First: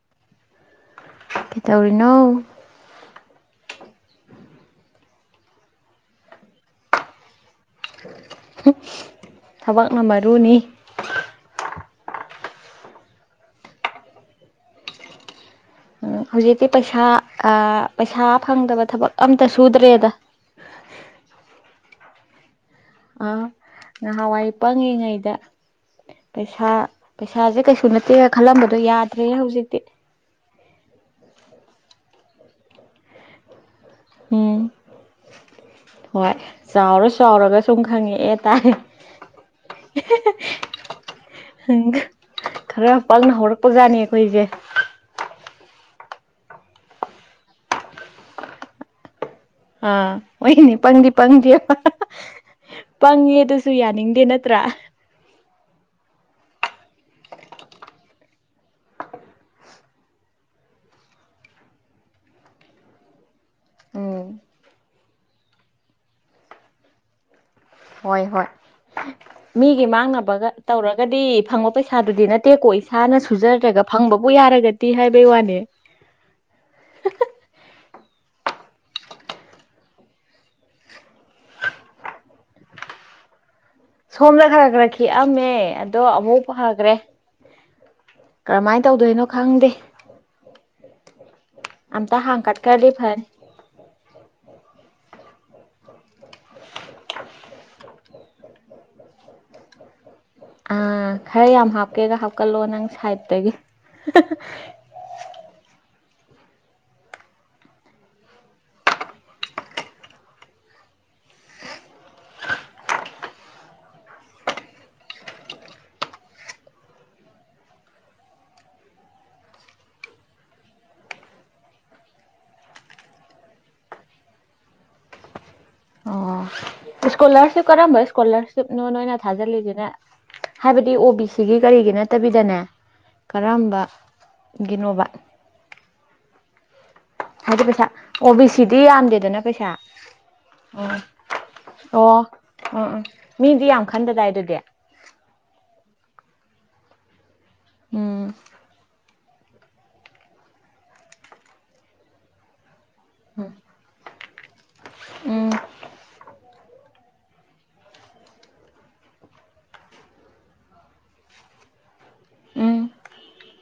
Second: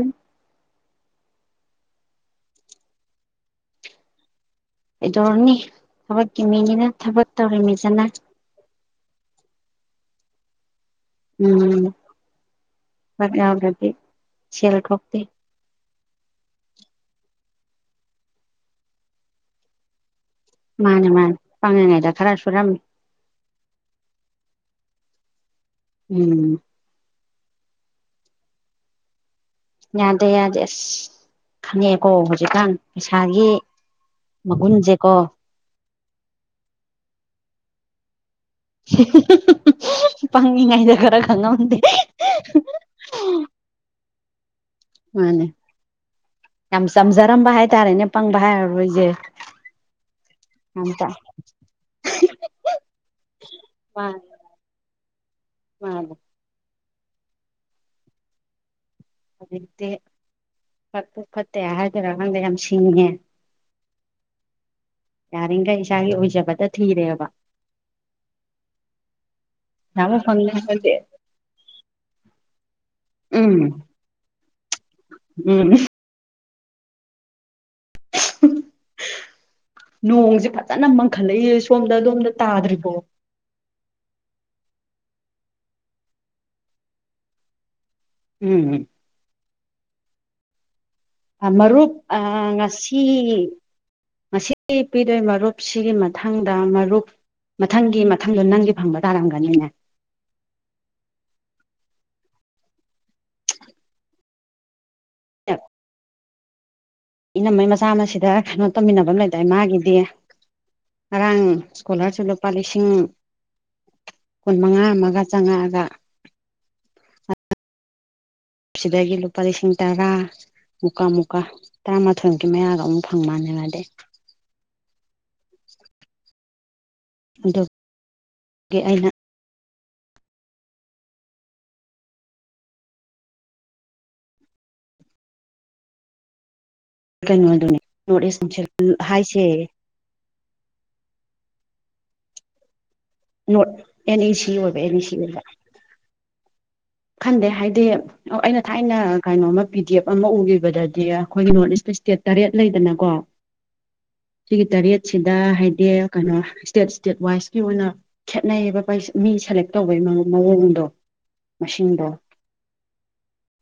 ꯎꯝ ꯀꯦꯇꯧꯔꯤꯅꯣ ꯀꯩꯗꯧꯔꯅꯤ ꯊꯕꯛꯀꯤ ꯃꯤꯅꯤꯅ ꯊꯕꯛ ꯇꯧꯔꯤꯃꯤꯁꯅ ꯊꯕꯛꯅ ꯃꯔꯨꯅꯤ ꯎꯝ ꯐꯠ ꯌꯥꯎꯗ꯭ꯔꯥꯗꯤ ꯁꯦꯜ ꯊꯣꯛꯇꯦ ꯑꯣ ꯍꯧꯖꯤꯛꯇꯤ ꯄꯩꯁꯥ ꯑꯥ ꯄꯩꯁꯥ ꯐꯪꯗꯕ ꯊꯕꯛ ꯑꯝꯇ ꯁꯨꯗ꯭ꯔꯦꯗ ꯃꯥꯅꯦ ꯃꯥꯅꯦ ꯄꯪꯂꯤꯉꯩꯗ ꯈꯔ ꯁꯨꯔꯝꯃꯤ ꯑ ꯅꯍꯥꯟꯋꯥꯏ ꯄꯪꯉꯤꯉꯩꯗ ꯎꯝ ꯄꯩꯁꯥ ꯄꯩꯁꯥꯁꯦ ꯀꯩꯁꯨ ꯅꯠꯇꯦꯅ ꯈꯜꯂꯝꯕꯗꯣ ꯌꯥꯗ꯭ꯔꯦ ꯍꯧꯖꯤꯛꯇꯤ ꯌꯥꯗꯦ ꯌꯥꯗꯦ ꯑꯁ ꯈꯪꯉꯛꯑꯦꯀꯣ ꯍꯧꯖꯤꯛꯀꯥꯟ ꯄꯩꯁꯥꯒꯤ ꯎꯝ ꯃꯒꯨꯟꯖꯦꯀꯣ ꯍꯣꯏ ꯆꯥꯎꯔ ꯆꯥꯎꯔꯒ ꯁꯨꯝ ꯈꯪꯉꯛꯑꯦ ꯇꯥꯏ ꯄꯪꯏꯉꯩꯏꯗ ꯈꯔ ꯈꯪꯉꯝꯗꯦ ꯈꯔ ꯄꯪꯅ ꯍꯧꯔꯛꯄꯖꯥꯠꯅꯤ ꯑꯩꯈꯣꯏꯁꯦ ꯃꯥꯅꯦ ꯌꯥꯝ ꯆꯝꯖꯔꯝꯕ ꯍꯥꯏꯇꯥꯔꯦꯅꯦ ꯄꯪꯕ ꯍꯥꯏꯔꯔꯣꯏꯖꯦ ꯑꯥ ꯑꯣꯏꯅꯤ ꯄꯪꯗꯤ ꯄꯪꯗꯦꯕ ꯄꯪꯉꯦ ꯑꯗꯨꯁꯨ ꯌꯥꯅꯤꯡꯗꯦ ꯅꯠꯇ꯭ꯔꯥ ꯃꯟꯅꯦ ꯍꯧꯖꯤꯛꯇꯤ ꯐꯠꯇꯨ ꯐꯠꯇꯦ ꯍꯥꯏꯗꯣꯏꯔꯥ ꯈꯪꯗ ꯌꯥꯝ ꯁꯤꯡꯉꯦ ꯎꯝ ꯌꯥꯔꯤꯈꯩ ꯏꯁꯥꯒꯤ ꯑꯣꯏꯖꯕꯗ ꯊꯤꯔꯦꯕ ꯍꯣꯏ ꯍꯣꯏ ꯃꯤꯒꯤ ꯄꯩꯁꯥꯕꯨ ꯐꯪꯉꯦ ꯃꯥꯡꯅꯕꯒ ꯍꯥꯏꯔꯗꯤ ꯇꯧꯔꯒꯗꯤ ꯐꯪꯕ ꯄꯩꯁꯥꯗꯨꯗꯤ ꯅꯠ ꯇꯦꯛꯀꯣ ꯏꯁꯥꯅ ꯎꯝ ꯁꯨꯖꯗ꯭ꯔꯒ ꯐꯪꯕꯕꯨ ꯌꯥꯔꯒꯗꯤ ꯍꯥꯏꯕꯩ ꯋꯥꯅꯦ ꯎꯝ ꯅꯣꯡꯁꯦ ꯐꯖꯅ ꯃꯪꯈꯠꯂꯛꯏ ꯁꯣꯝꯗ ꯑꯗꯣꯝꯗ ꯇꯥꯗ꯭ꯔꯤꯕꯣ ꯁꯣꯝꯅ ꯈꯔ ꯈꯔ ꯈꯤꯛꯑꯝꯃꯦ ꯑꯗꯣ ꯑꯃꯨꯛ ꯐꯒ꯭ꯔꯦ ꯀꯔꯝꯃꯥꯏꯅ ꯎꯝ ꯇꯧꯗꯣꯏꯅꯣ ꯈꯪꯗꯦ ꯃꯔꯨꯞ ꯑꯝꯇ ꯑꯥ ꯍꯥꯡꯀꯠꯈ꯭ꯔꯗꯤ ꯉꯁꯤ ꯐꯅꯤ ꯉꯁꯤ ꯄꯤꯗꯣꯏ ꯃꯔꯨꯞ ꯁꯤꯒꯤ ꯃꯊꯪꯗ ꯃꯔꯨꯞ ꯃꯊꯪꯒꯤ ꯃꯊꯪꯗꯣ ꯅꯪꯒꯤ ꯐꯪꯕ ꯇꯥꯔꯝꯒꯅꯤꯅꯦ ꯑ ꯈꯔ ꯌꯥꯝ ꯍꯥꯞꯀꯦꯒ ꯍꯥꯞꯀꯜꯂꯣ ꯅꯪ ꯁꯥꯏꯠꯇꯒꯤ ꯏꯅꯝꯃꯩ ꯃꯆꯥ ꯑꯃꯁꯤꯗ ꯀꯩꯅꯣ ꯇꯧꯃꯤꯟꯅꯕ ꯑꯃ ꯂꯩꯗꯥꯏ ꯃꯥꯒꯤꯗꯤ ꯉꯔꯥꯡ ꯁ꯭ꯀꯣꯂꯔꯁꯤꯞ ꯂꯨꯄꯥ ꯂꯤꯁꯤꯡ ꯀꯨꯟ ꯃꯉꯥ ꯑꯃꯒ ꯆꯉꯛꯑꯒ ꯁꯤꯗꯒꯤ ꯂꯨꯄꯥ ꯂꯤꯁꯤꯡ ꯇꯔꯥ ꯃꯨꯀꯥ ꯃꯨꯀꯥ ꯇꯔꯥꯃꯥꯊꯣꯏꯃꯨꯛꯀꯤ ꯃꯌꯥꯒ ꯑꯃꯨꯛ ꯐꯪ ꯃꯟꯅꯦ ꯃꯗꯤ ꯑꯣ ꯏꯁꯀꯣꯂꯔꯁꯤꯞ ꯑꯗꯨꯒꯤ ꯀꯔꯝꯕ ꯏꯁꯀꯣꯂꯔꯁꯤꯞꯅꯣ ꯑꯩꯅ ꯅꯣꯏꯅ ꯊꯥꯖꯤꯜꯂꯤꯁꯤꯅ ꯍꯥꯏꯕꯗꯤ ꯑꯣ ꯕꯤ ꯁꯤꯒꯤ ꯀꯔꯤꯒꯤ ꯅꯠꯇꯕꯤꯗꯅꯦ ꯀꯔꯝꯕꯒꯤꯅꯣꯕ ꯍꯥꯏꯗꯤ ꯀꯩꯅꯣꯗꯨꯅꯤ ꯄꯩꯁꯥ ꯅꯣꯔꯠ ꯑꯣ ꯏꯁ ꯕꯤ ꯁꯤꯗꯤ ꯀꯥꯎꯟꯁꯤꯜ ꯌꯥꯝꯗꯦꯗꯅ ꯍꯥꯏꯁꯦ ꯄꯩꯁꯥ [unintelligible] ꯑꯣ ꯑꯣ ꯎ ꯎꯝ ꯃꯤꯗꯤ ꯅꯣꯔꯠ ꯌꯥꯝ ꯑꯦꯟ ꯈꯟꯗꯗꯥꯏ ꯏ ꯁꯤ ꯑꯗꯨꯗꯤ ꯑꯣꯏꯕ ꯑꯣ ꯕꯤ ꯁꯤꯗꯨꯗ ꯈꯟꯗꯦ ꯍꯥꯏꯗꯤ ꯎꯝ [unintelligible] ꯑꯩꯅ ꯊꯥꯏꯅ ꯀꯩꯅꯣꯃ ꯄꯤ ꯗꯤ ꯑꯦꯐ ꯑꯃ ꯎꯒꯤꯕꯗꯗꯤ ꯑꯩꯈꯣꯏ ꯅꯣꯔꯠ ꯏꯁꯇ ꯏꯁꯇꯦꯠ ꯇꯔꯦꯠ ꯂꯩꯗꯅꯀꯣ ꯎꯝ ꯁꯤꯒꯤ ꯇꯔꯦꯠꯁꯤꯗ ꯎꯝ ꯍꯥꯏꯗꯤ ꯀꯩꯅꯣ ꯏꯁꯇꯦꯠ ꯏꯁꯇꯦꯠ ꯋꯥꯏꯁꯀꯤ ꯑꯣꯏꯅ ꯈꯦꯠꯅꯩꯌꯦꯕ ꯄꯩ ꯃꯤ ꯁꯦꯂꯦꯛ ꯇꯧꯕꯩ ꯃꯑꯣꯡꯗꯣ ꯃꯁꯤꯡꯗꯣ ꯎꯝ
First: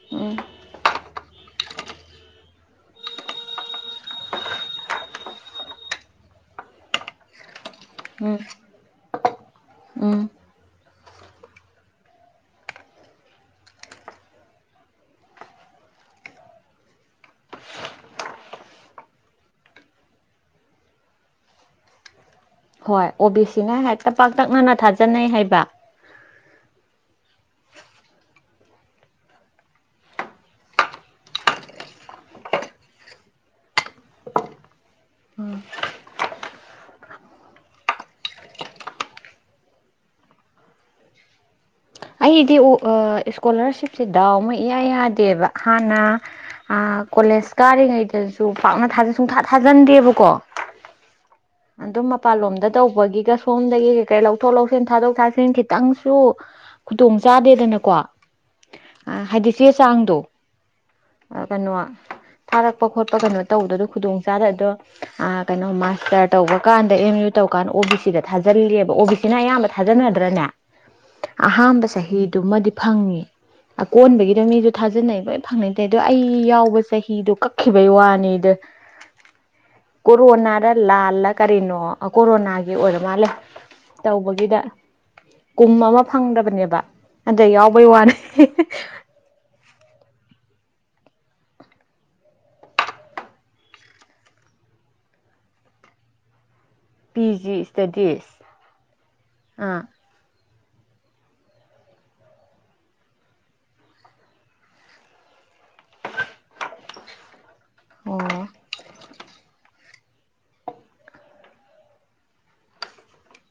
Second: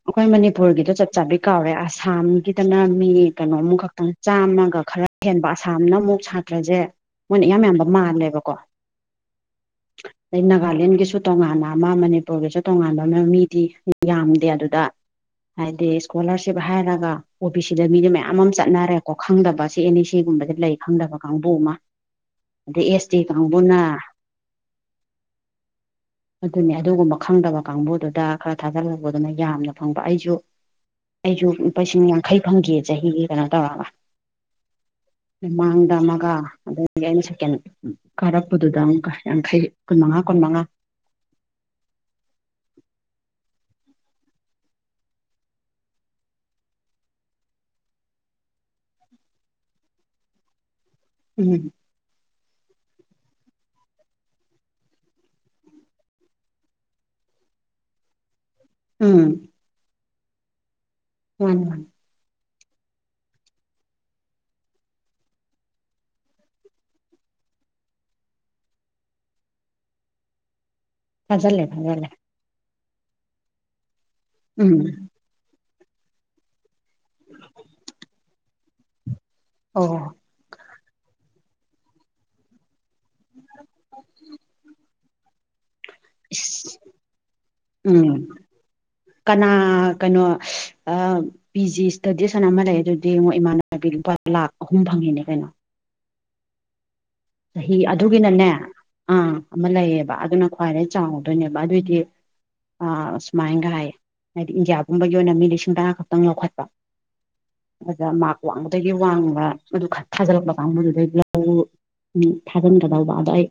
ꯑꯈꯣꯏ ꯃꯅꯤꯄꯨꯔꯒꯤꯗ ꯆꯞ ꯆꯥꯕꯤ ꯀꯥꯎꯔꯦ ꯑꯁꯥꯝꯒꯤꯗꯅ ꯃꯤ ꯀꯩꯅꯣꯝ ꯈꯛꯇꯪ ꯆꯥꯝꯃꯒ ꯈꯔ ꯍꯦꯟꯕ ꯑꯁꯥꯝꯅ ꯑꯃꯨꯛ ꯁꯥꯇ꯭ꯔꯁꯦ ꯃꯣꯏꯅ ꯏꯌꯥꯝ ꯌꯥꯝꯕ ꯎꯝ ꯃꯥꯜꯂꯦꯕꯀꯣ ꯎꯝ ꯑꯗꯩ ꯅꯥꯒꯥꯂꯦꯟꯒꯤꯁꯨ ꯇꯣꯉꯥꯟꯅ ꯑꯃ ꯃꯅꯤꯄꯨꯔꯒꯤꯁꯨ ꯇꯣꯉꯥꯟꯕ ꯑꯃ ꯃꯤꯗꯤ ꯌꯥꯝꯗꯦ ꯑꯗꯨꯗ ꯍꯥꯏꯗꯤ ꯏꯁꯀꯣꯂꯥꯔꯁꯤꯞ ꯍꯥꯏꯔꯒ ꯑꯣ ꯕꯤ ꯁꯤꯗ ꯃꯤꯗꯨ ꯃꯌꯥꯝ ꯑꯃ ꯆꯠꯅꯔꯦꯀꯣ ꯈꯪꯗꯕ ꯑꯦꯟ ꯢ ꯁꯤꯒꯨꯝꯕꯗ ꯂꯩ ꯈꯪꯗꯕ ꯀꯥꯡꯕꯨ ꯑꯃ ꯑꯗꯩ ꯍꯣꯏ ꯑꯦꯁ ꯇꯤ ꯑꯣ ꯕꯤ ꯁꯤꯅ ꯀꯥꯡꯕꯨꯅ ꯍꯦꯛꯇ ꯄꯥꯛꯇꯛꯅꯅ ꯊꯥꯖꯟꯅꯩ ꯍꯥꯏꯕ ꯑꯗꯨꯅꯤ ꯑꯗꯨꯒꯨꯝꯕ ꯈꯪꯗꯕ ꯀꯥꯡꯕꯨꯗꯨꯗ ꯈꯔ ꯊꯥꯖꯜꯂꯛꯄꯗꯨꯅ ꯌꯥꯝꯅ ꯐꯪꯕ ꯑꯩꯁꯨ ꯑꯩꯁꯨ ꯂꯨꯄꯥ ꯂꯤꯁꯤꯡ ꯌꯥꯡꯈꯩ ꯐꯪꯒꯤ ꯆꯍꯤꯒꯤ ꯀꯩꯅꯣ ꯇꯧꯔꯒ ꯃꯥꯡꯗ ꯑꯃꯒ ꯑꯗꯨꯗꯒꯤ ꯑꯩꯅ ꯁꯦꯛꯀꯦꯟ ꯀꯥꯔꯛꯄꯗꯨꯗ ꯑꯃꯨꯛꯀ ꯌꯥꯡꯈꯩ ꯀꯨꯟꯃꯉꯥ ꯀꯨꯟꯃꯉꯥ ꯑꯩꯗꯤ [unintelligible] ꯏꯁꯀꯣꯂꯥꯔꯁꯤꯞꯁꯤ ꯗꯥꯎ ꯑꯃ ꯏꯌꯥ ꯌꯥꯗꯦꯕ ꯍꯥꯟꯅ ꯑ ꯀꯣꯂꯦꯖ ꯀꯥꯔꯤꯉꯩꯗꯁꯨ ꯄꯥꯛꯅꯥ ꯊꯥꯖꯟꯅꯩ ꯁꯨꯛꯊꯥ ꯊꯥꯖꯟꯗꯦꯕꯀꯣ ꯎꯝ ꯑꯗꯨꯝ ꯃꯄꯥꯟꯂꯣꯝꯗ ꯇꯧꯕꯒꯤꯒ ꯁꯣꯝꯗꯒꯤ ꯀꯩ ꯀꯩ ꯂꯧꯊꯣꯛ ꯂꯧꯁꯤꯟ ꯊꯥꯗꯣꯛ ꯊꯥꯖꯤꯟ ꯈꯤꯇꯪꯁꯨ ꯈꯨꯗꯣꯡ ꯆꯥꯗꯦꯗꯅꯀꯣ ꯎꯝ ꯍꯥꯏꯗꯤ ꯆꯦ ꯆꯥꯡꯗꯣ ꯃꯥꯅꯤ ꯀꯩꯅꯣ ꯃꯥꯅꯤ ꯊꯥꯔꯛꯄ ꯈꯣꯠꯄ ꯀꯩꯅꯣ ꯇꯧꯕꯗꯨ ꯑꯗꯨ ꯈꯨꯗꯣꯡ ꯆꯗꯕꯗꯣ ꯑ ꯀꯩꯅꯣ ꯃꯥꯁꯇꯔ ꯇꯧꯕ ꯀꯥꯟꯗ ꯑꯦꯝ ꯌꯨ ꯇꯧ ꯀꯥꯟꯗ ꯑꯣ ꯕꯤ ꯁꯤꯗ ꯊꯥꯖꯤꯜꯂꯦꯕ ꯑꯣ ꯕꯤ ꯁꯤ ꯁꯤꯅ ꯑꯌꯥꯝꯕ ꯊꯥꯖꯟꯅꯗ꯭ꯔꯅꯦ ꯊꯥꯖꯜꯂꯦ ꯑꯍꯥꯝꯕ ꯊꯥꯖꯜꯂꯦ ꯆꯍꯤꯗꯨꯃꯗꯤ ꯐꯪꯉꯤ ꯑꯀꯣꯟꯕꯒꯤꯗ ꯃꯤꯖꯨ ꯎꯝ ꯊꯥꯖꯟꯅꯩ ꯐꯪꯅꯩꯗꯦ ꯑꯗꯣ ꯑꯩ ꯌꯥꯎꯕ ꯆꯍꯤꯗꯣ ꯀꯛꯈꯤꯕꯩ ꯋꯥꯅꯤꯗ ꯑꯣ ꯀꯣꯔꯣꯅꯥꯗ ꯂꯥꯜꯂ ꯀꯔꯤꯅꯣ ꯑꯥ ꯀꯣꯔꯣꯅꯥꯒꯤ ꯑꯣꯏꯔ ꯃꯥꯜꯂꯦ ꯇꯧꯕꯒꯤꯗ ꯀꯨꯝ ꯑꯃ ꯐꯪꯗꯕꯅꯦꯕ ꯏꯁ ꯑꯗ ꯌꯥꯎꯕꯩ ꯎꯝ ꯋꯥꯅꯤ [unintelligible] ꯀꯅꯥ ꯀꯩꯅꯣ ꯑꯥ ꯄꯤ ꯖꯤ ꯏꯁꯇꯗꯤꯁ ꯍꯥꯏꯅ ꯑꯃ ꯂꯩ ꯑꯗꯨꯗꯤ ꯃꯣꯏ ꯏꯃꯥꯟꯅꯕꯤ ꯂꯨꯄꯥ ꯂꯥꯛ ꯑꯍꯨꯝ ꯐꯪꯉꯤꯅꯦ ꯀꯩꯅꯣ ꯄꯤ ꯖꯤ ꯆꯍꯤ ꯏꯁꯇꯗꯤꯁ ꯑꯗꯨꯒꯤꯅꯅꯦ ꯑꯥ ꯑꯃ ꯂꯩꯌꯦꯕ ꯑꯗꯨꯅ ꯈ꯭ꯋꯥꯏꯗꯩ ꯆꯥꯎꯗꯣꯏꯅꯦꯕ ꯑꯗꯨꯏꯗꯤ ꯑ ꯑꯁꯨꯃꯥꯏꯟꯒ ꯍꯥꯏꯌꯦ ꯍꯥꯏꯗꯤ ꯏꯟꯗꯤꯌꯥ ꯄꯨꯝꯕꯒꯤ ꯑꯣꯏꯅ ꯃꯤ ꯂꯤꯁꯤꯡ ꯇꯔꯥ ꯈꯛꯇꯪ ꯌꯈꯠꯄ ꯑꯗꯨꯗ ꯃꯥꯛ ꯑꯣ ꯋꯥꯡꯕꯗꯒꯤ ꯋꯥꯡꯕ ꯑꯗꯨ ꯈꯟ ꯊꯥꯖꯜꯂꯛꯄ ꯀꯥꯡꯕꯨꯗꯨꯗꯒꯤ [unintelligible] [unintelligible] ꯊꯥꯖꯤꯟꯒꯗꯧꯕ ꯑꯗ ꯑꯩ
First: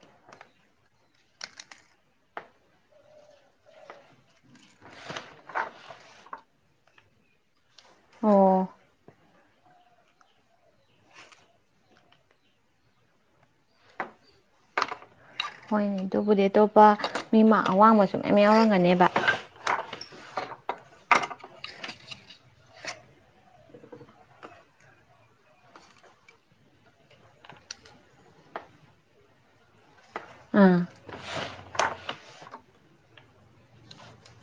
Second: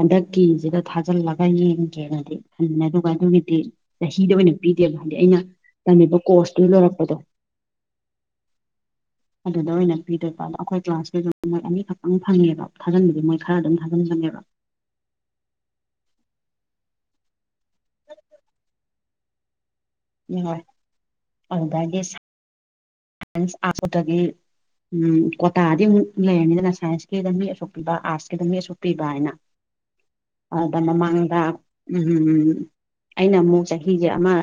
ꯍꯟꯗꯛꯀꯤꯖꯤꯗ ꯊꯥꯖꯜꯂꯒ ꯌꯦꯡꯒꯦꯅꯗꯤ ꯈꯟꯕꯅꯤ ꯑꯗꯨꯒ ꯑꯗꯨꯒꯤꯗꯤ ꯆꯍꯤꯗ ꯑꯣꯏꯅ ꯄꯤꯗꯦꯕ ꯍꯥꯏꯗꯤ ꯑꯩꯅ ꯇꯝꯃꯤꯕ ꯀꯣꯔꯁꯇꯨ ꯂꯣꯏꯔꯛꯄꯗꯣ ꯑꯣ ꯑꯗꯨꯗ ꯑꯣꯏꯅ ꯄꯤꯗꯣꯏꯕ ꯑꯗꯣ ꯑꯩꯈꯣꯏ ꯀ꯭ꯂꯥꯁꯀꯤꯖꯨ ꯃꯣꯢ ꯑꯅꯤꯈꯛꯇꯪ ꯐꯪꯉꯦꯕ ꯊꯥꯖꯤꯟꯕꯗꯤ ꯃꯣꯏ ꯈꯔ ꯑꯗꯨꯝ ꯊꯥꯖꯤꯟꯕꯅꯦꯕ ꯍꯣꯏꯅꯦ ꯑꯗꯨꯕꯨꯗꯤ ꯑꯇꯣꯞꯄ ꯃꯤ ꯃꯥꯛ ꯑꯋꯥꯡꯕꯁꯨ ꯃꯌꯥꯝ ꯌꯥꯎꯔꯝꯒꯅꯦꯕ [inaudible] [unintelligible] ꯎꯝ ꯀꯣꯇꯥꯗꯤ ꯑꯃꯨꯛ ꯂꯩꯔꯅꯤꯗꯅ ꯁꯥꯏꯟꯁꯀꯤꯗ ꯃꯤ ꯑꯁꯨꯛ ꯄꯤꯕ ꯑꯥꯔꯠꯁꯀꯤꯗ ꯃꯤ ꯑꯁꯨꯛ ꯄꯤꯕ ꯍꯥꯏꯅ ꯑꯗ ꯑꯥ ꯃꯃꯥꯡꯗ ꯎꯝꯝ ꯑꯩꯅ ꯑꯃꯨꯛ ꯆꯍꯤꯒꯤ ꯑꯃ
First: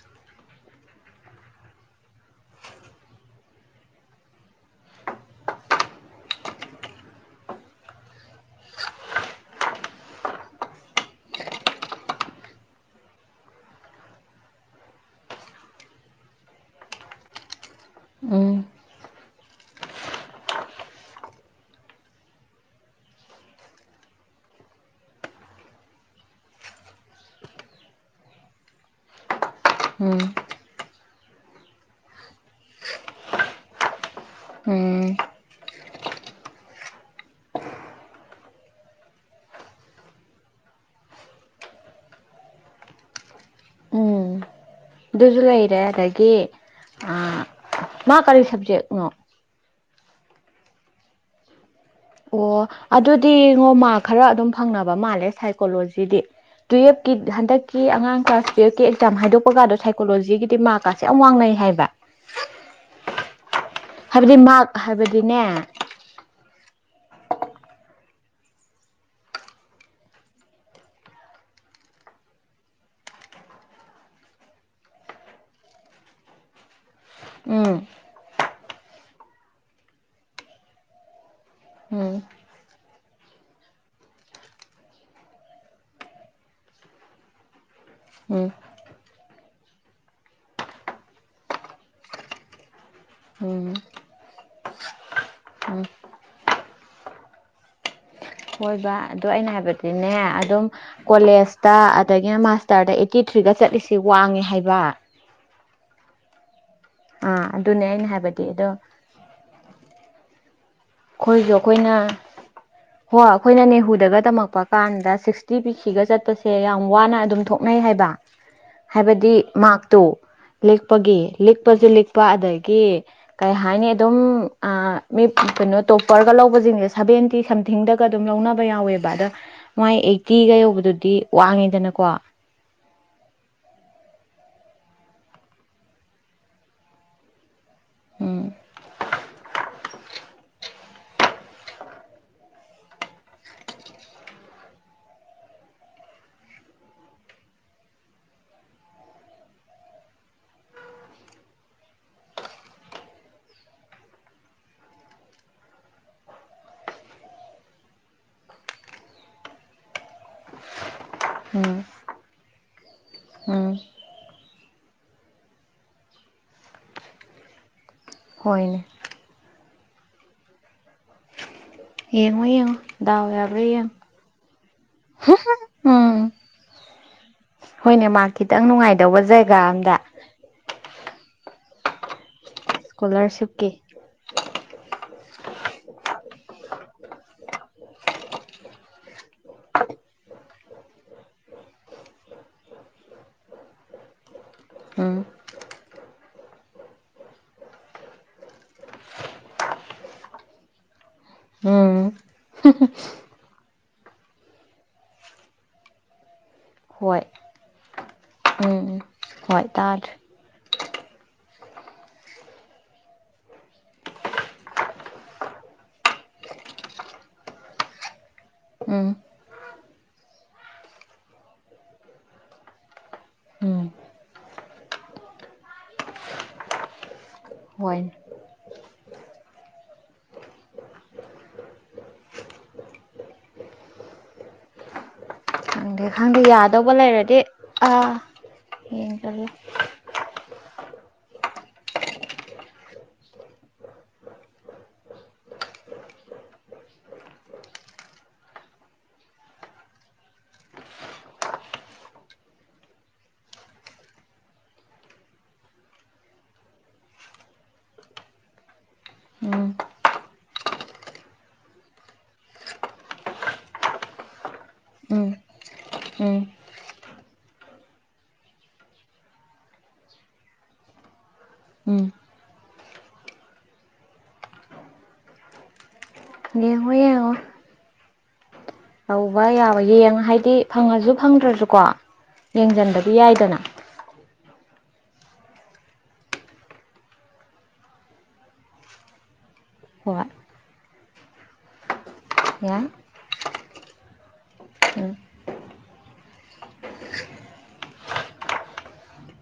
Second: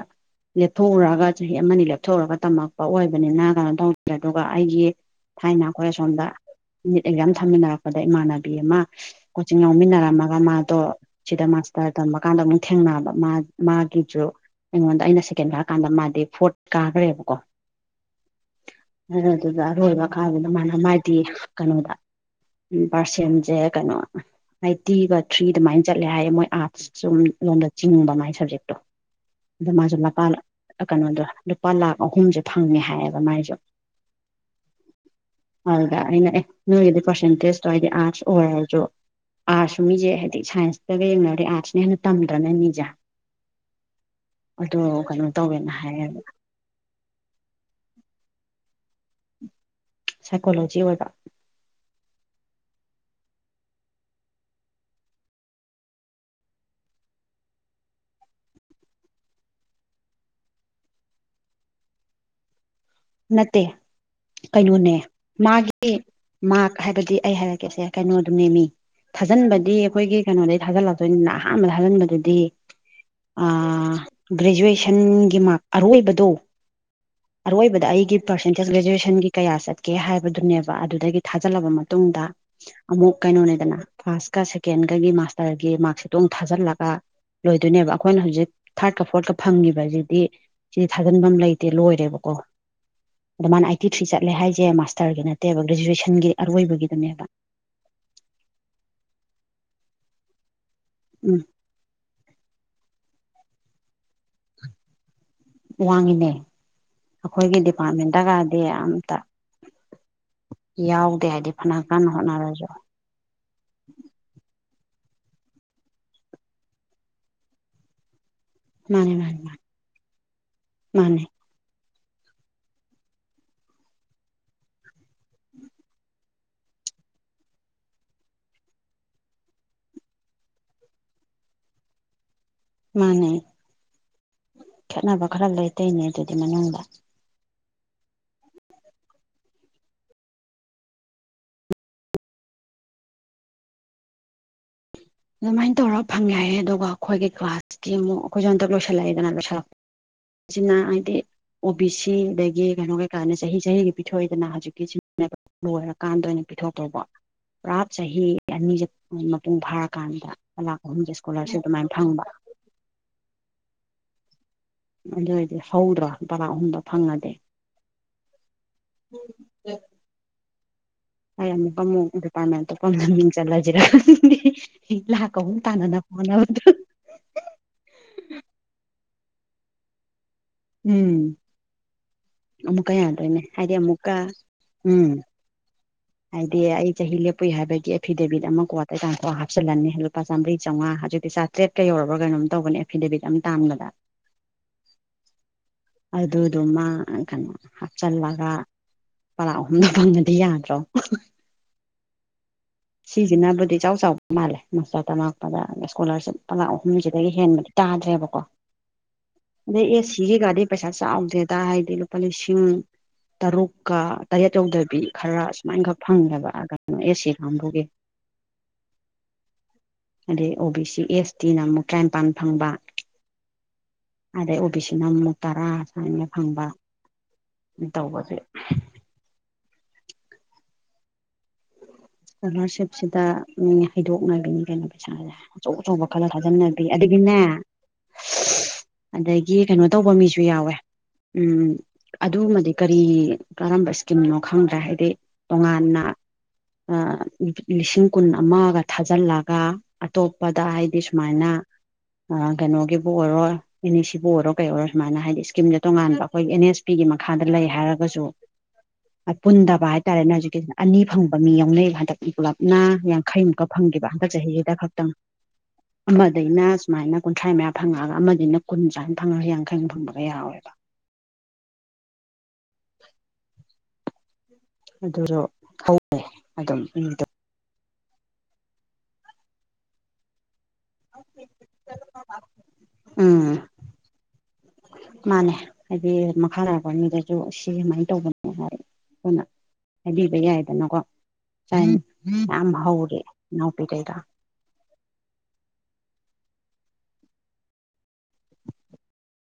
ꯂꯦꯞꯊꯣꯛꯎꯔꯒ ꯆꯍꯤ ꯑꯃꯅꯤ ꯂꯦꯞꯊꯣꯛꯎꯔꯒ ꯇꯝꯃꯛꯄ ꯑꯣꯏꯕꯅꯤꯅ ꯀꯩꯅꯣ ꯇꯧꯗ꯭ꯔꯦ ꯑꯗꯨꯒ ꯑꯩꯒꯤ ꯊꯥꯏꯅ ꯑꯩꯈꯣꯏ ꯁꯣꯝꯗ ꯅꯤꯠ ꯑꯦꯛꯖꯥꯝ ꯊꯝꯃꯤꯟꯅꯔꯛꯄꯗ ꯏꯃꯥꯟꯅꯕꯤ ꯑꯃ ꯀꯣꯆꯤꯡ ꯌꯥꯎꯃꯤꯟꯅꯔꯝꯃꯒ ꯃꯥꯗꯣ ꯁꯤꯗ ꯃꯥꯁꯇꯔ ꯇꯝꯃꯀꯥꯟꯗ ꯑꯃꯨꯛ ꯊꯦꯡꯅꯕ ꯃꯥ ꯃꯥꯒꯤꯖꯨ ꯑꯩꯉꯣꯟꯗ ꯑꯩꯅ ꯁꯦꯀꯦꯟ ꯀꯥꯔ ꯀꯥꯟꯗ ꯃꯥꯗꯤ ꯀꯥꯒ꯭ꯔꯦꯕꯀꯣ ꯎꯝ ꯑꯗꯨꯗ ꯑꯔꯣꯏꯕ ꯀꯥꯗꯨꯗ ꯃꯥꯅ ꯃꯥꯗꯤ ꯀꯩꯅꯣꯗ ꯎ ꯄꯥꯔꯁꯦꯝꯁꯦ ꯀꯩꯅꯣ ꯑꯥꯏꯠꯇꯤꯒ ꯊ꯭ꯔꯤ ꯑꯗꯨꯃꯥꯏꯅ ꯆꯠꯂꯦ ꯍꯥꯏꯌꯦ ꯃꯣꯏ ꯑꯥꯔꯠꯁ ꯆꯨꯝ ꯂꯣꯝꯗ ꯆꯤꯡꯕ ꯃꯥꯏ ꯁꯕꯖꯦꯛꯇꯣ ꯑꯗꯣ ꯃꯥꯁꯨ ꯎꯝ ꯂꯄꯥꯂꯥ ꯀꯩꯅꯣꯗꯣ ꯂꯨꯄꯥ ꯂꯥꯛ ꯑꯍꯨꯝꯖꯦ ꯐꯪꯉꯦ ꯍꯥꯏꯌꯦꯕ ꯃꯥꯥꯏꯁ ꯎꯝ ꯍꯗ ꯑꯩꯅ ꯑꯦ ꯅꯣꯏꯒꯤꯗꯤ ꯄꯔꯁꯦꯟꯇꯦꯖ ꯇꯣ ꯍꯥꯏꯗꯤ ꯑꯔꯠꯁ ꯑꯣꯔꯜꯖꯨ ꯑꯥꯔꯠꯁ ꯃꯤꯖꯦ ꯍꯥꯏꯗꯤ ꯁꯥꯏꯟꯁꯇꯒ ꯌꯦꯡꯅꯔꯗꯤ ꯑꯥꯔꯠꯁꯅ ꯍꯦꯟꯅ ꯇꯝꯗ꯭ꯔꯅ ꯃꯤꯖꯦ ꯎꯝ ꯑꯗꯨ ꯀꯩꯅꯣ ꯇꯧꯋꯦꯅ ꯍꯥꯏꯌꯦꯕ ꯑꯥ ꯃꯥ ꯀꯔꯤ ꯁꯕꯖꯦꯛꯅꯣ ꯁꯥꯏꯀꯣꯂꯣꯖꯤ ꯑꯣꯏꯕ ꯑꯣ ꯑꯗꯨꯗꯤꯌꯦꯡꯉꯣ ꯃꯥꯛ ꯈꯔ ꯑꯗꯨꯝ ꯐꯪꯅꯕ ꯃꯥꯜꯂꯦ ꯁꯥꯏꯀꯣꯂꯣꯖꯤꯗꯤ ꯇꯨꯌꯦꯜꯞꯀꯤ ꯍꯟꯗꯛꯀꯤ ꯑꯉꯥꯡ ꯀ꯭ꯂꯥꯁ ꯇꯨꯌꯦꯜꯞꯀꯤ ꯑꯦꯛꯖꯥꯝ ꯍꯥꯏꯗꯣꯛꯄ ꯀꯥꯗꯣ ꯁꯥꯏꯀꯣꯂꯣꯖꯤꯒꯤꯗꯤ ꯃꯥꯔꯛ ꯀꯥꯁꯦ ꯁꯤ ꯌꯥꯝ ꯋꯥꯡꯅꯩ ꯍꯥꯏꯕ ꯅꯠꯇꯦ ꯍꯥꯏꯕꯗꯤ ꯃꯥꯔꯛ ꯍꯥꯏꯕꯗꯤꯅꯦ [unintelligible] ꯃꯥꯛ ꯍꯥꯏꯕꯗꯤ ꯑꯩ ꯍꯥꯏꯔꯛꯀꯦꯁꯦ ꯀꯩꯅꯣꯗꯣꯅꯦꯃꯦ ꯊꯥꯖꯤꯟꯕꯗꯤ ꯑꯩꯈꯣꯏꯒꯤ ꯀꯩꯅꯣꯗꯩ ꯊꯥꯖꯤꯜꯂꯛꯇꯣꯏꯅꯤꯅ ꯑꯍꯥꯟꯕꯗ ꯊꯥꯖꯤꯟꯕꯗꯨꯗꯤ ꯑꯥ ꯒ꯭ꯔꯦꯖꯨꯑꯦꯁꯟꯒꯤ ꯃꯥꯛ ꯑꯔꯣꯏꯕꯗꯣ ꯎꯝ ꯇꯥ ꯑꯩꯒꯤ ꯄꯥꯔꯁꯦꯟꯇꯦꯖ ꯒ꯭ꯔꯦꯖꯨꯋꯦꯁꯟꯒꯤ ꯀꯌꯥ ꯆꯠꯀꯦ ꯍꯥꯏꯕꯗꯨꯅꯦꯕ ꯑꯗꯨꯗꯒꯤ ꯊꯥꯖꯤꯜꯂꯕ ꯎꯝ ꯃꯇꯨꯡꯗ ꯑꯃꯨꯛ ꯀꯩꯅꯣꯅꯦꯗꯅ ꯐꯥꯔꯁꯀ ꯁꯦꯀꯦꯟꯒꯒꯤ ꯃꯥꯁꯇꯔꯒꯤ ꯃꯥꯔꯛꯁꯤꯠꯇꯣ ꯑꯃꯨꯛ ꯊꯥꯖꯤꯜꯂꯒ ꯂꯣꯏꯗꯣꯏꯅꯦꯕ ꯑꯩꯈꯣꯏꯅ ꯎꯝ ꯍꯧꯖꯤꯛ ꯊꯥꯔꯠꯀ ꯐꯣꯔꯠꯀ ꯐꯪꯉꯤꯕꯁꯤꯗꯤ ꯁꯤ ꯊꯥꯖꯤꯟꯐꯝ ꯂꯩꯇꯦ ꯂꯣꯏꯔꯦꯕꯀꯣ ꯑꯗꯣ ꯃꯥꯅ ꯎꯝ ꯑꯥꯏꯠꯇꯤ ꯊ꯭ꯔꯤ ꯆꯠꯂꯦ ꯍꯥꯏꯁꯦ ꯃꯥꯁꯇꯔꯒꯤ ꯅꯠꯇꯦꯕ ꯎꯝ ꯒ꯭ꯔꯦꯖꯨꯋꯦꯁꯟꯒꯤ ꯑꯔꯣꯏꯕꯒꯤꯗꯨꯅꯦꯕ ꯍꯣꯏꯕ ꯑꯗꯣ ꯑꯩꯅ ꯍꯥꯏꯕꯗꯤꯅꯦ ꯑꯗꯨꯝ ꯎꯝ ꯀꯣꯂꯦꯖ ꯇ ꯑꯗꯒꯤꯅ ꯃꯥꯁꯇꯔꯗ ꯑꯩꯏꯠꯇꯤ ꯊ꯭ꯔꯤꯒ ꯆꯠꯂꯤꯁꯤ ꯋꯥꯡꯉꯦ ꯍꯥꯏꯕ ꯋꯥꯡꯉꯤꯅꯦ ꯑꯥ ꯑꯩꯈꯣꯏꯒꯤ ꯑꯗꯨꯅꯦ ꯑꯩꯅ ꯗꯤꯄꯥꯔꯠꯃꯦꯟꯗ ꯍꯥꯏꯕꯗꯤ ꯀꯗꯤ ꯑꯗꯣ ꯑꯝꯇ ꯌꯥꯎꯗꯦ ꯍꯥꯏꯕꯗꯤ ꯐꯅ ꯀꯥꯟꯅ ꯍꯣꯠꯅꯔꯁꯨ ꯍꯣ ꯑꯩꯈꯣꯏꯅ ꯅꯦꯍꯨꯗꯒ ꯇꯝꯃꯛꯄ ꯀꯥꯟꯗ ꯁꯤꯛꯁꯇꯤ ꯄꯤ ꯁꯤꯒ ꯆꯠꯄꯁꯦ ꯌꯥꯝ ꯋꯥꯅ ꯑꯗꯨꯝ ꯊꯣꯛꯅꯩ ꯍꯥꯏꯕ ꯃꯥꯅꯦ ꯍꯥꯏꯕꯗꯤ ꯃꯥꯅꯦ ꯃꯥꯅꯦ ꯃꯥꯔꯛꯇꯣ ꯂꯦꯛꯄꯒꯤ ꯃꯥꯅꯦ ꯂꯤꯛꯄꯖꯨ ꯂꯤꯛꯄ ꯑꯗꯒꯤ ꯀꯩ ꯍꯥꯏꯅꯤ ꯑꯗꯨꯝ ꯑꯥ ꯃꯤ ꯀꯩꯅꯣ ꯇꯣꯞꯄꯔꯒ ꯂꯧꯕꯖꯤꯡꯖꯦ ꯁꯕꯦꯟꯇꯤ ꯁꯝꯊꯤꯡꯗꯒ ꯑꯗꯨꯝ ꯂꯧꯅꯕ ꯌꯥꯎꯋꯦꯕ ꯑꯗ ꯃꯥꯏ ꯑꯩꯠꯇꯤꯒ ꯌꯧꯕꯗꯨꯗꯤ ꯋꯥꯡꯉꯤꯗꯅꯀꯣ ꯃꯥꯅꯦ ꯈꯦꯠꯅꯕ ꯈꯔ ꯂꯩꯇꯩꯅꯦ ꯑꯗꯨꯗꯤ ꯃꯅꯨꯡꯗꯥ ꯎꯝ ꯑꯗꯨꯃꯥꯏꯟ ꯇꯧꯔ ꯐꯪꯉꯦ ꯍꯥꯏꯌꯦ ꯑꯗꯨꯒ ꯑꯈꯣꯏꯒꯤ ꯀ꯭ꯂꯥꯁꯀꯤ ꯑꯃꯨꯛ ꯑꯈꯣꯏꯖꯨ ꯍꯟꯇꯛ ꯂꯣꯏꯁꯤꯜꯂꯛꯑꯦꯗꯅ ꯂꯣꯏꯁꯜꯂꯛ ꯁꯤꯅ ꯍꯥꯏꯗꯤ ꯑꯣ ꯕꯤ ꯁꯤ ꯑꯗꯒꯤ ꯀꯩꯅꯣ ꯀꯩꯀꯥꯅ ꯆꯍꯤ ꯆꯍꯤꯒꯤ ꯄꯤꯊꯣꯛꯏꯗꯅ ꯍꯧꯖꯤꯛꯀꯤ ꯁꯤꯅꯦꯕ ꯂꯣꯏꯔꯀꯥꯟꯗ ꯑꯣꯏꯅ ꯄꯤꯊꯣꯛꯇꯧꯕ ꯄꯨꯔꯥ ꯆꯍꯤ ꯑꯅꯤꯖꯦ ꯃꯄꯨꯡ ꯐꯥꯔꯛ ꯀꯥꯟꯗ ꯂꯨꯄꯥ ꯂꯥꯛ ꯑꯍꯨꯝꯖꯦ ꯁ꯭ꯀꯣꯂꯔꯁꯤꯞ ꯎꯝ ꯑꯗꯨꯃꯥꯏꯟ ꯐꯪꯕ ꯎꯝ ꯑꯗꯨ ꯑꯣꯏꯔꯗꯤ ꯍꯧꯗ꯭ꯔꯣ ꯂꯨꯄꯥ ꯂꯥꯛ ꯑꯍꯨꯝꯗꯣ ꯐꯪꯉꯗꯤ ꯍꯣꯏꯅꯦ [unintelligible] ꯑꯩ ꯑꯃꯨꯛꯀꯥ ꯃꯨꯛ ꯌꯦꯡꯉꯣ ꯗꯤꯄꯥꯔꯠꯃꯦꯟꯇꯣ ꯌꯦꯡꯉꯣ ꯄꯨꯟꯅ ꯗꯥꯎ ꯃꯤꯡ ꯌꯥꯕ꯭ꯔꯥ ꯆꯜꯂꯖꯤꯔꯥ ꯌꯦꯡꯉꯣ ꯈꯪꯗꯦ ꯍꯤ ꯂꯥꯛ ꯑꯍꯨꯝ ꯇꯥꯟꯅ ꯅꯕ ꯎꯝ ꯍꯣꯠꯅꯕꯗ ꯍꯣꯏꯅꯦ ꯃꯥꯔꯛ ꯈꯤꯇꯪ ꯅꯨꯡꯉꯥꯏꯗꯧꯕ ꯖꯩꯒꯥ ꯑꯝꯗ ꯎꯝ ꯑꯃꯨꯛꯀꯥ ꯌꯥꯗ꯭ꯔꯦꯅꯦ ꯏꯁꯀꯣꯂꯥꯔꯁꯤꯞꯀꯤ ꯍꯥꯏꯗꯤ ꯑꯃꯨꯛꯀꯥ ꯎꯝ ꯍꯥꯏꯗꯤ ꯑꯩ ꯆꯍꯤ ꯂꯦꯞꯄꯨꯏ ꯍꯥꯏꯕꯒꯤ ꯑꯦꯐꯤꯗꯦꯕꯤꯠ ꯑꯃ ꯀꯣꯔꯠꯇꯥ ꯇꯥꯟꯊꯣꯛꯑ ꯍꯥꯞꯆꯤꯜꯂꯅꯤ ꯂꯨꯄꯥꯥ ꯆꯝꯔꯤ ꯆꯧꯉꯥ ꯍꯧꯖꯤꯛꯇꯤ ꯆꯥ ꯇ꯭ꯔꯦꯠꯀꯥ ꯌꯧꯔꯕ꯭ꯔꯥ ꯀꯩꯅꯣꯝ ꯇꯧꯕꯅꯦ ꯑꯦꯐꯤꯗꯦꯕꯤꯠ ꯑꯃ ꯇꯥꯟꯕꯗ ꯎꯝ ꯑꯗꯨ ꯗꯨꯃꯥ ꯑꯥ ꯀꯥꯅꯣ ꯍꯥꯞꯆꯤꯜꯂꯒ ꯂꯨꯄꯥ ꯂꯥꯛ ꯑꯍꯨꯝꯗꯣ ꯐꯪꯉꯗꯤ ꯌꯥꯗ꯭ꯔꯣ ꯎꯝ ꯁꯤꯖꯤꯅꯕꯨꯗꯤ ꯏꯆꯥꯎ ꯆꯥꯎꯕ ꯃꯥꯜꯂꯦ ꯃꯥꯁꯇꯔ ꯇꯝꯃꯛꯄꯗ ꯏꯁꯀꯣꯂꯥꯔꯁꯤꯞ ꯄꯂꯥꯛ ꯑꯍꯨꯝꯖꯤꯗꯒꯤ ꯍꯦꯟꯕꯅꯦ ꯇꯥꯗ꯭ꯔꯦꯕꯀꯣ ꯎꯝ ꯎꯝ ꯍꯣꯏ ꯑꯗꯩ ꯇꯥꯗ꯭ꯔꯦ ꯑꯦꯁꯤꯒꯤ ꯒꯥꯗꯤ ꯄꯩꯁꯥ ꯆꯥꯎꯗꯦꯗ ꯍꯥꯏꯗꯤ ꯂꯨꯄꯥ ꯂꯤꯁꯤꯡ ꯇꯔꯨꯛꯀꯥ ꯇꯔꯦꯠ ꯌꯧꯗꯕꯤ ꯈꯔ ꯁꯨꯃꯥꯏꯟ ꯈꯛ ꯐꯪꯉꯦꯕ ꯀꯩꯅꯣ ꯑꯦ ꯁꯤ ꯀꯥꯡꯕꯨꯒꯤ ꯎꯝ ꯑꯗꯩ ꯑꯣ ꯕꯤ ꯁꯤ ꯑꯦꯁ ꯇꯤꯅ ꯑꯃꯨꯛ ꯇꯔꯥꯅꯤꯄꯥꯟ ꯐꯪꯕ ꯎꯝ ꯑꯗꯩ ꯑꯣꯕꯤ ꯁꯤꯅ ꯑꯃꯨꯛ ꯇꯔꯥ ꯁꯨꯃꯥꯏꯅ ꯐꯪꯕ ꯎꯝ ꯍꯣꯏꯅꯦ ꯇꯧꯕꯖꯦ ꯏꯁꯀꯣꯂꯥꯔꯁꯤꯞꯁꯤꯗ ꯃꯤ ꯍꯩꯗꯣꯛꯅꯕꯤꯅꯤ ꯀꯩꯅꯣ ꯄꯩꯁꯥꯖꯦ ꯑꯆꯧ ꯑꯆꯧꯕ ꯈꯪꯗꯦ ꯈꯜꯂꯥ ꯈꯪꯗꯦ ꯊꯥꯖꯟꯅꯕꯤ ꯌꯥꯗꯧꯕ ꯑꯗꯥꯒꯤꯅꯦ ꯂꯩꯔꯗꯤ ꯑꯥ [inaudible] ꯌꯦꯡꯖꯜꯂꯣ ꯑꯗꯒꯤ ꯀꯩꯅꯣ ꯇꯧꯕ ꯃꯤꯁꯨ ꯌꯥꯎꯋꯦ ꯎꯝ ꯑꯗꯨꯃꯗꯤ ꯀꯔꯤ ꯀꯔꯝꯕ ꯁ꯭ꯀꯤꯝꯅꯣ ꯈꯪꯗ꯭ꯔꯦ ꯍꯥꯏꯗꯤ ꯇꯣꯉꯥꯟꯅ ꯑꯥ ꯂꯤꯁꯤꯡ ꯀꯨꯟ ꯑꯃ ꯒꯥ ꯊꯥꯖꯤꯜꯂꯒ ꯑꯇꯣꯞꯄꯗ ꯍꯥꯏꯗꯤ ꯁꯨꯃꯥꯏꯅ ꯑꯥ ꯀꯩꯅꯣꯒꯤꯕꯨ ꯑꯣꯏꯔꯣꯏ ꯑꯦꯟ ꯑꯦꯁ ꯁꯤꯕꯨ ꯑꯣꯏꯔꯣ ꯀꯩ ꯑꯣꯏꯔꯣ ꯁꯨꯃꯥꯏꯅ ꯍꯥꯏꯗꯤ ꯁ꯭ꯀꯤꯝꯖꯦ ꯇꯣꯉꯥꯟꯕ ꯑꯈꯣꯏ ꯑꯦꯟ ꯑꯦꯁ ꯄꯤꯒꯤ ꯃꯈꯥꯗ ꯂꯩ ꯍꯥꯏꯔꯒꯥꯖꯨ ꯑꯥ ꯎꯝ ꯄꯨꯟꯗꯕ ꯍꯥꯏꯇꯥꯔꯦꯅꯦ ꯍꯧꯖꯤꯛꯀꯤꯖꯤꯅ ꯑꯅꯤ ꯐꯪꯕ ꯃꯤ ꯌꯥꯎꯅꯩ ꯍꯟꯗꯛ ꯄꯨꯂꯞꯅ ꯌꯥꯡꯈꯩꯃꯨꯛꯀꯥ ꯐꯪꯒꯤꯕ ꯍꯟꯗꯛ ꯆꯍꯤꯖꯤꯗꯥ ꯈꯛꯇꯪ ꯎꯝ ꯎꯝ ꯑꯃꯗꯩꯅ ꯁꯨꯃꯥꯏꯅ ꯀꯨꯟꯊ꯭ꯔꯥ ꯃꯌꯥ ꯐꯪꯉꯛꯑꯒ ꯑꯃꯗꯩꯅ ꯀꯨꯟ ꯁꯨꯃꯥꯏꯅ ꯐꯪꯉꯒ ꯌꯥꯡꯈꯩꯃꯨꯛ ꯐꯪꯕꯒ ꯌꯥꯎꯋꯦꯕ ꯎꯝ ꯑꯗꯨꯔꯣ ꯍꯧ ꯌꯦꯡꯉꯣ ꯌꯦꯡꯉꯣ ꯇꯧꯕ ꯌꯥꯕ ꯌꯦꯡ ꯍꯥꯏꯗꯤ ꯐꯪꯉꯖꯨ ꯐꯪꯗ꯭ꯔꯥꯖꯨꯀꯣ ꯌꯦꯡꯖꯟꯕꯗꯤ ꯌꯥꯏꯗꯅ ꯎꯝ ꯃꯥꯅꯦ ꯍꯥꯏꯗꯤ ꯃꯈꯥ ꯇꯥꯔꯛꯄ ꯃꯤꯗꯁꯨ ꯁꯤ ꯁꯨꯃꯥꯏꯟ ꯇꯧꯕꯅꯦ ꯍꯥꯏ ꯈꯣꯏꯅ ꯍꯣꯏ ꯍꯥꯏꯕꯤꯕ ꯌꯥꯏꯗꯅꯀꯣ ꯆꯥꯏ ꯌꯥꯝ ꯌꯥꯏ ꯍꯧꯔꯤ ꯏꯅꯥꯎꯄꯤ ꯀꯩꯀꯥ ꯎꯝ